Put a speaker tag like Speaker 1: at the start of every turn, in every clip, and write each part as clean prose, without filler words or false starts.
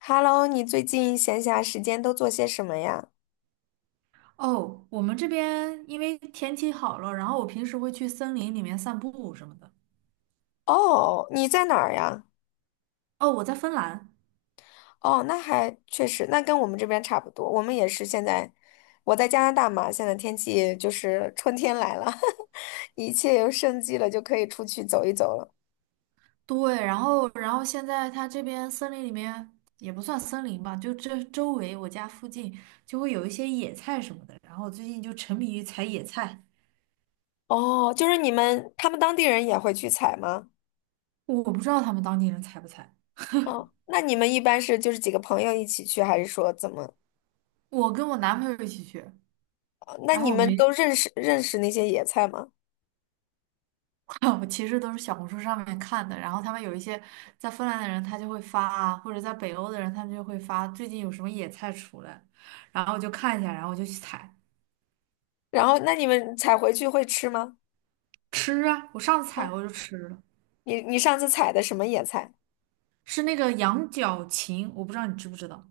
Speaker 1: Hello，你最近闲暇时间都做些什么呀？
Speaker 2: 哦，我们这边因为天气好了，然后我平时会去森林里面散步什么的。
Speaker 1: 哦，你在哪儿呀？
Speaker 2: 哦，我在芬兰，
Speaker 1: 哦，那还确实，那跟我们这边差不多。我们也是现在，我在加拿大嘛，现在天气就是春天来了，一切又生机了，就可以出去走一走了。
Speaker 2: 对，然后现在它这边森林里面也不算森林吧，就这周围我家附近就会有一些野菜什么的，然后我最近就沉迷于采野菜，
Speaker 1: 哦，就是你们，他们当地人也会去采吗？
Speaker 2: 我不知道他们当地人采不采。
Speaker 1: 哦，那你们一般是就是几个朋友一起去，还是说怎么？
Speaker 2: 我跟我男朋友一起去，
Speaker 1: 那
Speaker 2: 然
Speaker 1: 你
Speaker 2: 后我
Speaker 1: 们
Speaker 2: 没。
Speaker 1: 都认识那些野菜吗？
Speaker 2: 我其实都是小红书上面看的，然后他们有一些在芬兰的人，他就会发啊，或者在北欧的人，他们就会发最近有什么野菜出来，然后我就看一下，然后我就去采。
Speaker 1: 然后，那你们采回去会吃吗？
Speaker 2: 吃啊。我上次采我就吃了，
Speaker 1: 你上次采的什么野菜？
Speaker 2: 是那个羊角芹，我不知道你知不知道。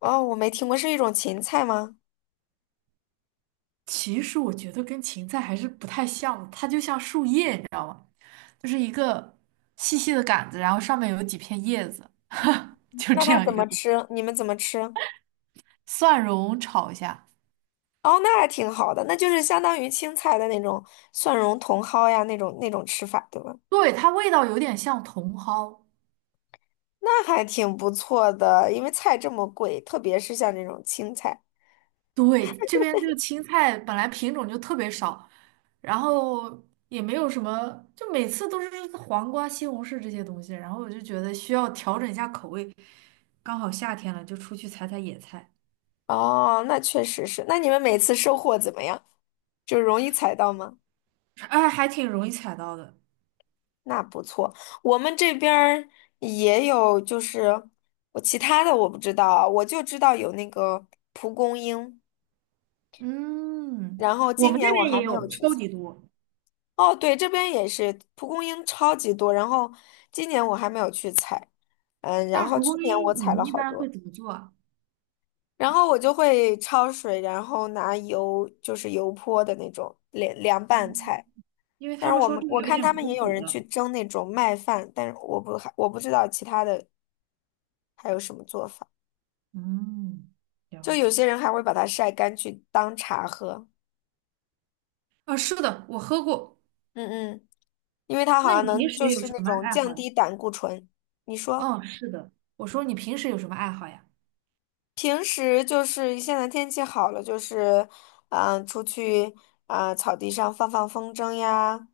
Speaker 1: 哦，我没听过，是一种芹菜吗？
Speaker 2: 其实我觉得跟芹菜还是不太像的，它就像树叶，你知道，就是一个细细的杆子，然后上面有几片叶子，就
Speaker 1: 那
Speaker 2: 这
Speaker 1: 它
Speaker 2: 样一
Speaker 1: 怎
Speaker 2: 个
Speaker 1: 么
Speaker 2: 东西。
Speaker 1: 吃？你们怎么吃？
Speaker 2: 蒜蓉炒一下，
Speaker 1: 哦，那还挺好的，那就是相当于青菜的那种蒜蓉茼蒿呀，那种吃法，对吧？
Speaker 2: 对，它味道有点像茼蒿。
Speaker 1: 那还挺不错的，因为菜这么贵，特别是像这种青菜。
Speaker 2: 对，这边这个青菜本来品种就特别少，然后也没有什么，就每次都是黄瓜、西红柿这些东西，然后我就觉得需要调整一下口味。刚好夏天了，就出去采采野菜，
Speaker 1: 哦，那确实是。那你们每次收获怎么样？就容易采到吗？
Speaker 2: 哎，还挺容易采到的。
Speaker 1: 那不错，我们这边儿也有，就是我其他的我不知道啊，我就知道有那个蒲公英。
Speaker 2: 嗯，
Speaker 1: 然后
Speaker 2: 我
Speaker 1: 今
Speaker 2: 们这
Speaker 1: 年我
Speaker 2: 边
Speaker 1: 还
Speaker 2: 也
Speaker 1: 没有
Speaker 2: 有
Speaker 1: 去
Speaker 2: 超
Speaker 1: 采。
Speaker 2: 级多，
Speaker 1: 哦，对，这边也是蒲公英超级多，然后今年我还没有去采，嗯，然
Speaker 2: 但是
Speaker 1: 后
Speaker 2: 蒲
Speaker 1: 去
Speaker 2: 公
Speaker 1: 年我
Speaker 2: 英你
Speaker 1: 采
Speaker 2: 们
Speaker 1: 了
Speaker 2: 一
Speaker 1: 好
Speaker 2: 般会
Speaker 1: 多，
Speaker 2: 怎么做啊？
Speaker 1: 然后我就会焯水，然后拿油，就是油泼的那种凉凉拌
Speaker 2: 嗯
Speaker 1: 菜。
Speaker 2: 因为
Speaker 1: 但
Speaker 2: 他
Speaker 1: 是
Speaker 2: 们
Speaker 1: 我
Speaker 2: 说
Speaker 1: 们
Speaker 2: 这个
Speaker 1: 我
Speaker 2: 有
Speaker 1: 看
Speaker 2: 点
Speaker 1: 他们
Speaker 2: 苦
Speaker 1: 也有
Speaker 2: 苦
Speaker 1: 人去
Speaker 2: 的。
Speaker 1: 蒸那种麦饭，但是我不知道其他的还有什么做法。
Speaker 2: 嗯，
Speaker 1: 就
Speaker 2: 了
Speaker 1: 有
Speaker 2: 解。
Speaker 1: 些人还会把它晒干去当茶喝，
Speaker 2: 啊，是的，我喝过。
Speaker 1: 嗯嗯，因为它好
Speaker 2: 那你
Speaker 1: 像
Speaker 2: 平
Speaker 1: 能
Speaker 2: 时
Speaker 1: 就
Speaker 2: 有
Speaker 1: 是
Speaker 2: 什
Speaker 1: 那
Speaker 2: 么
Speaker 1: 种
Speaker 2: 爱
Speaker 1: 降
Speaker 2: 好呀？
Speaker 1: 低胆固醇。你说？
Speaker 2: 嗯，是的。我说你平时有什么爱好呀？
Speaker 1: 平时就是现在天气好了，就是，出去草地上放放风筝呀，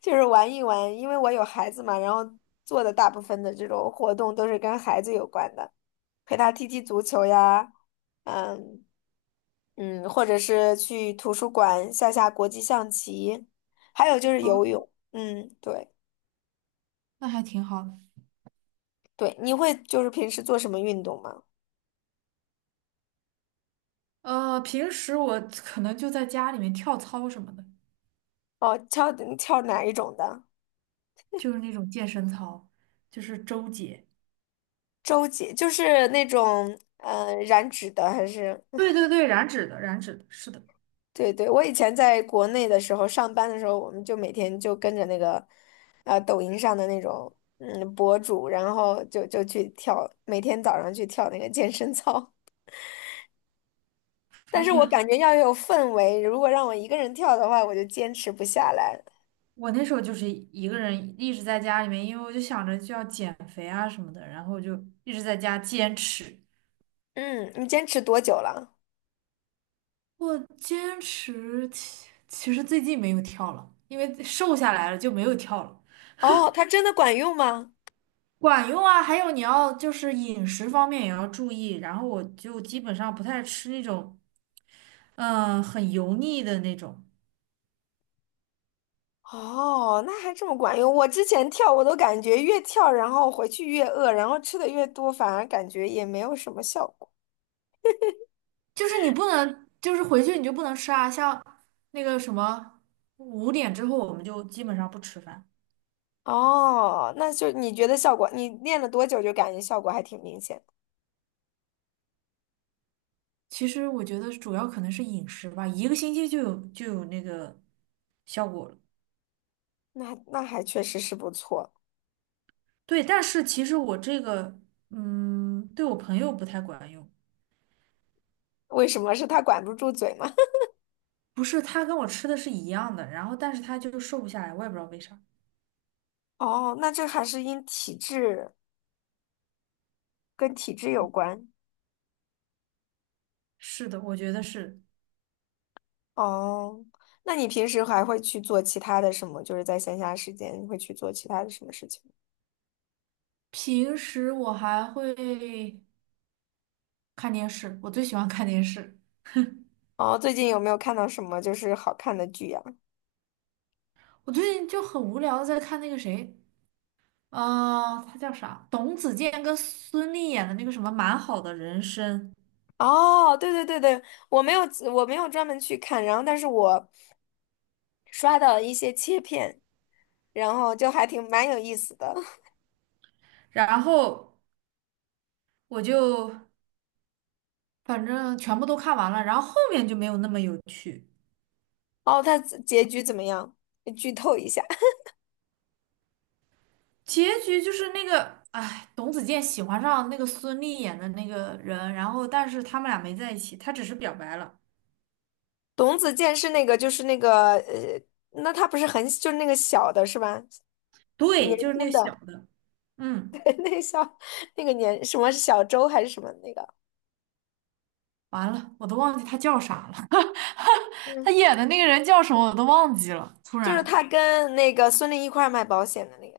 Speaker 1: 就是玩一玩。因为我有孩子嘛，然后做的大部分的这种活动都是跟孩子有关的，陪他踢踢足球呀，嗯嗯，或者是去图书馆下下国际象棋，还有就是
Speaker 2: 哦，
Speaker 1: 游泳。嗯，对
Speaker 2: 那还挺好的。
Speaker 1: 对，你会就是平时做什么运动吗？
Speaker 2: 平时我可能就在家里面跳操什么的，
Speaker 1: 哦，跳跳哪一种的？
Speaker 2: 就是那种健身操，就是周姐。
Speaker 1: 周杰就是那种燃脂的，还是
Speaker 2: 对 对对，燃脂的，燃脂的，是的，
Speaker 1: 对对，我以前在国内的时候上班的时候，我们就每天就跟着那个抖音上的那种博主，然后就去跳，每天早上去跳那个健身操。但
Speaker 2: 还
Speaker 1: 是我
Speaker 2: 挺。
Speaker 1: 感觉要有氛围，如果让我一个人跳的话，我就坚持不下来。
Speaker 2: 我那时候就是一个人一直在家里面，因为我就想着就要减肥啊什么的，然后就一直在家坚持。
Speaker 1: 嗯，你坚持多久了？
Speaker 2: 我坚持，其实最近没有跳了，因为瘦下来了就没有跳了。
Speaker 1: 哦，它真的管用吗？
Speaker 2: 管用啊，还有你要就是饮食方面也要注意，然后我就基本上不太吃那种，很油腻的那种，
Speaker 1: 哦，那还这么管用。我之前跳，我都感觉越跳，然后回去越饿，然后吃的越多，反而感觉也没有什么效果。
Speaker 2: 就是你不能，就是回去你就不能吃啊，像那个什么5点之后我们就基本上不吃饭。
Speaker 1: 哦，那就你觉得效果，你练了多久就感觉效果还挺明显的？
Speaker 2: 其实我觉得主要可能是饮食吧，一个星期就有那个效果了。
Speaker 1: 那还确实是不错。
Speaker 2: 对，但是其实我这个，对我朋友不太管用，
Speaker 1: 为什么是他管不住嘴吗？
Speaker 2: 不是他跟我吃的是一样的，然后但是他就瘦不下来，我也不知道为啥。
Speaker 1: 哦，那这还是因体质跟体质有关。
Speaker 2: 是的，我觉得是。
Speaker 1: 哦，那你平时还会去做其他的什么？就是在闲暇时间会去做其他的什么事情？
Speaker 2: 平时我还会看电视，我最喜欢看电视。
Speaker 1: 哦，最近有没有看到什么就是好看的剧呀？
Speaker 2: 我最近就很无聊的在看那个谁，他叫啥？董子健跟孙俪演的那个什么《蛮好的人生》，
Speaker 1: 哦，对对对对，我没有我没有专门去看，然后但是我刷到一些切片，然后就还挺蛮有意思的。
Speaker 2: 然后我就反正全部都看完了，然后后面就没有那么有趣。
Speaker 1: 哦，他结局怎么样？剧透一下，
Speaker 2: 结局就是那个，哎，董子健喜欢上那个孙俪演的那个人，然后但是他们俩没在一起，他只是表白了。
Speaker 1: 董子健是那个，那他不是很就是那个小的是吧？
Speaker 2: 对，
Speaker 1: 年
Speaker 2: 就是那
Speaker 1: 轻
Speaker 2: 个小
Speaker 1: 的
Speaker 2: 的，嗯。
Speaker 1: 那个小那个年什么小周还是什么那个？
Speaker 2: 完了，我都忘记他叫啥了。他
Speaker 1: 嗯，
Speaker 2: 演的那个人叫什么我都忘记了。突
Speaker 1: 就是
Speaker 2: 然，
Speaker 1: 他跟那个孙俪一块儿卖保险的那个，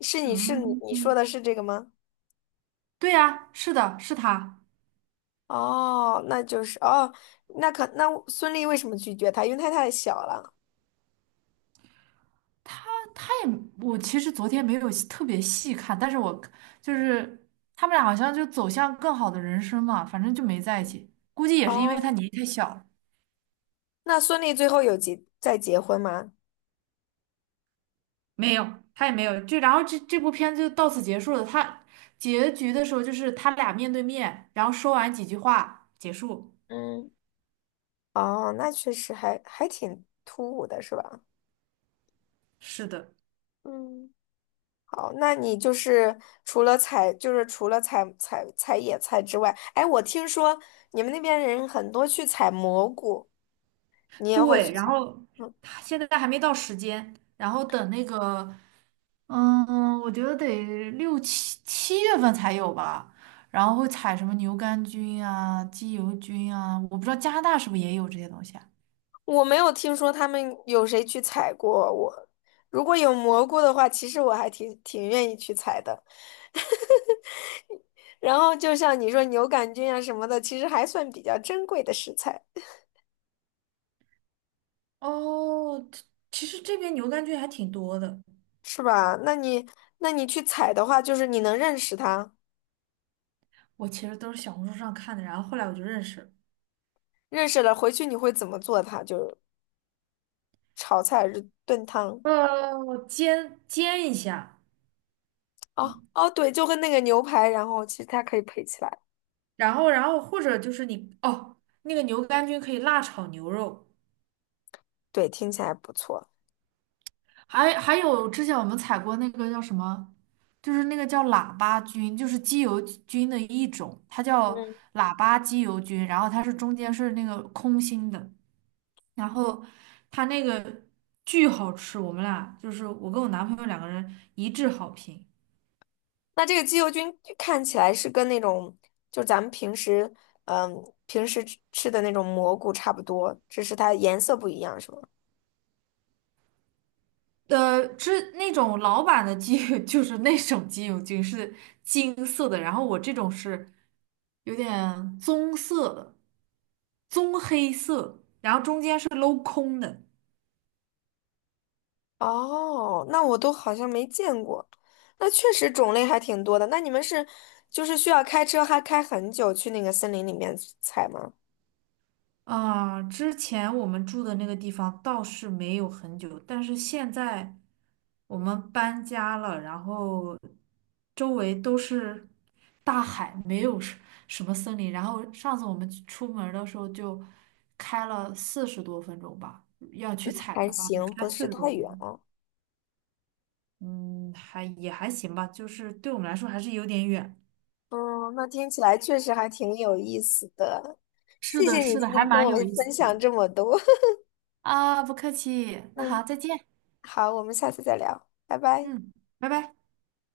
Speaker 1: 是你是你
Speaker 2: 嗯，
Speaker 1: 你说的是这个吗？
Speaker 2: 对呀，是的，是他。
Speaker 1: 哦，那就是哦，那孙俪为什么拒绝他？因为他太小了。
Speaker 2: 但他也，我其实昨天没有细特别细看，但是我就是他们俩好像就走向更好的人生嘛，反正就没在一起。估计也是因为他
Speaker 1: 哦，
Speaker 2: 年纪太小了。
Speaker 1: 那孙俪最后再结婚吗？
Speaker 2: 没有，他也没有。就然后这部片子就到此结束了。他结局的时候就是他俩面对面，然后说完几句话结束。
Speaker 1: 嗯哦，那确实还挺突兀的，是吧？
Speaker 2: 是的。
Speaker 1: 嗯，好，那你就是除了采，就是除了采野菜之外，哎，我听说你们那边人很多去采蘑菇，你也会
Speaker 2: 对，
Speaker 1: 去采？
Speaker 2: 然后
Speaker 1: 嗯。
Speaker 2: 现在还没到时间，然后等那个，嗯，我觉得得六七月份才有吧。然后会采什么牛肝菌啊、鸡油菌啊，我不知道加拿大是不是也有这些东西啊。
Speaker 1: 我没有听说他们有谁去采过我。如果有蘑菇的话，其实我还挺愿意去采的。然后就像你说牛肝菌啊什么的，其实还算比较珍贵的食材，
Speaker 2: 哦，其实这边牛肝菌还挺多的。
Speaker 1: 是吧？那你去采的话，就是你能认识它，
Speaker 2: 我其实都是小红书上看的，然后后来我就认识了。
Speaker 1: 认识了回去你会怎么做它？就是炒菜还是炖汤？
Speaker 2: 煎煎一下，
Speaker 1: 哦哦，对，就跟那个牛排，然后其实它可以配起来，
Speaker 2: 然后或者就是你哦，那个牛肝菌可以辣炒牛肉。
Speaker 1: 对，听起来不错。
Speaker 2: 还有之前我们采过那个叫什么，就是那个叫喇叭菌，就是鸡油菌的一种，它叫
Speaker 1: 嗯。
Speaker 2: 喇叭鸡油菌，然后它是中间是那个空心的，然后它那个巨好吃，我们俩就是我跟我男朋友两个人一致好评。
Speaker 1: 那这个鸡油菌看起来是跟那种，就咱们平时，嗯，平时吃的那种蘑菇差不多，只是它颜色不一样，是吗？
Speaker 2: 是那种老版的鸡 就是那种鸡柳菌是金色的，然后我这种是有点棕色的，棕黑色，然后中间是镂空的。
Speaker 1: 哦，那我都好像没见过。那确实种类还挺多的。那你们是，就是需要开车还开很久去那个森林里面采吗？
Speaker 2: 啊，之前我们住的那个地方倒是没有很久，但是现在我们搬家了，然后周围都是大海，没有什么森林。然后上次我们去出门儿的时候就开了四十多分钟吧，要去采
Speaker 1: 还
Speaker 2: 的话得
Speaker 1: 行，
Speaker 2: 开
Speaker 1: 不是
Speaker 2: 四十
Speaker 1: 太
Speaker 2: 多分
Speaker 1: 远
Speaker 2: 钟。
Speaker 1: 啊哦。
Speaker 2: 嗯，还也还行吧，就是对我们来说还是有点远。
Speaker 1: 嗯，那听起来确实还挺有意思的。
Speaker 2: 是
Speaker 1: 谢
Speaker 2: 的，
Speaker 1: 谢你
Speaker 2: 是的，
Speaker 1: 今
Speaker 2: 还
Speaker 1: 天跟
Speaker 2: 蛮
Speaker 1: 我
Speaker 2: 有意思
Speaker 1: 分
Speaker 2: 的。
Speaker 1: 享这么多。
Speaker 2: 啊，不客气，那
Speaker 1: 嗯，
Speaker 2: 好，再见。
Speaker 1: 好，我们下次再聊，拜拜。
Speaker 2: 嗯，拜拜。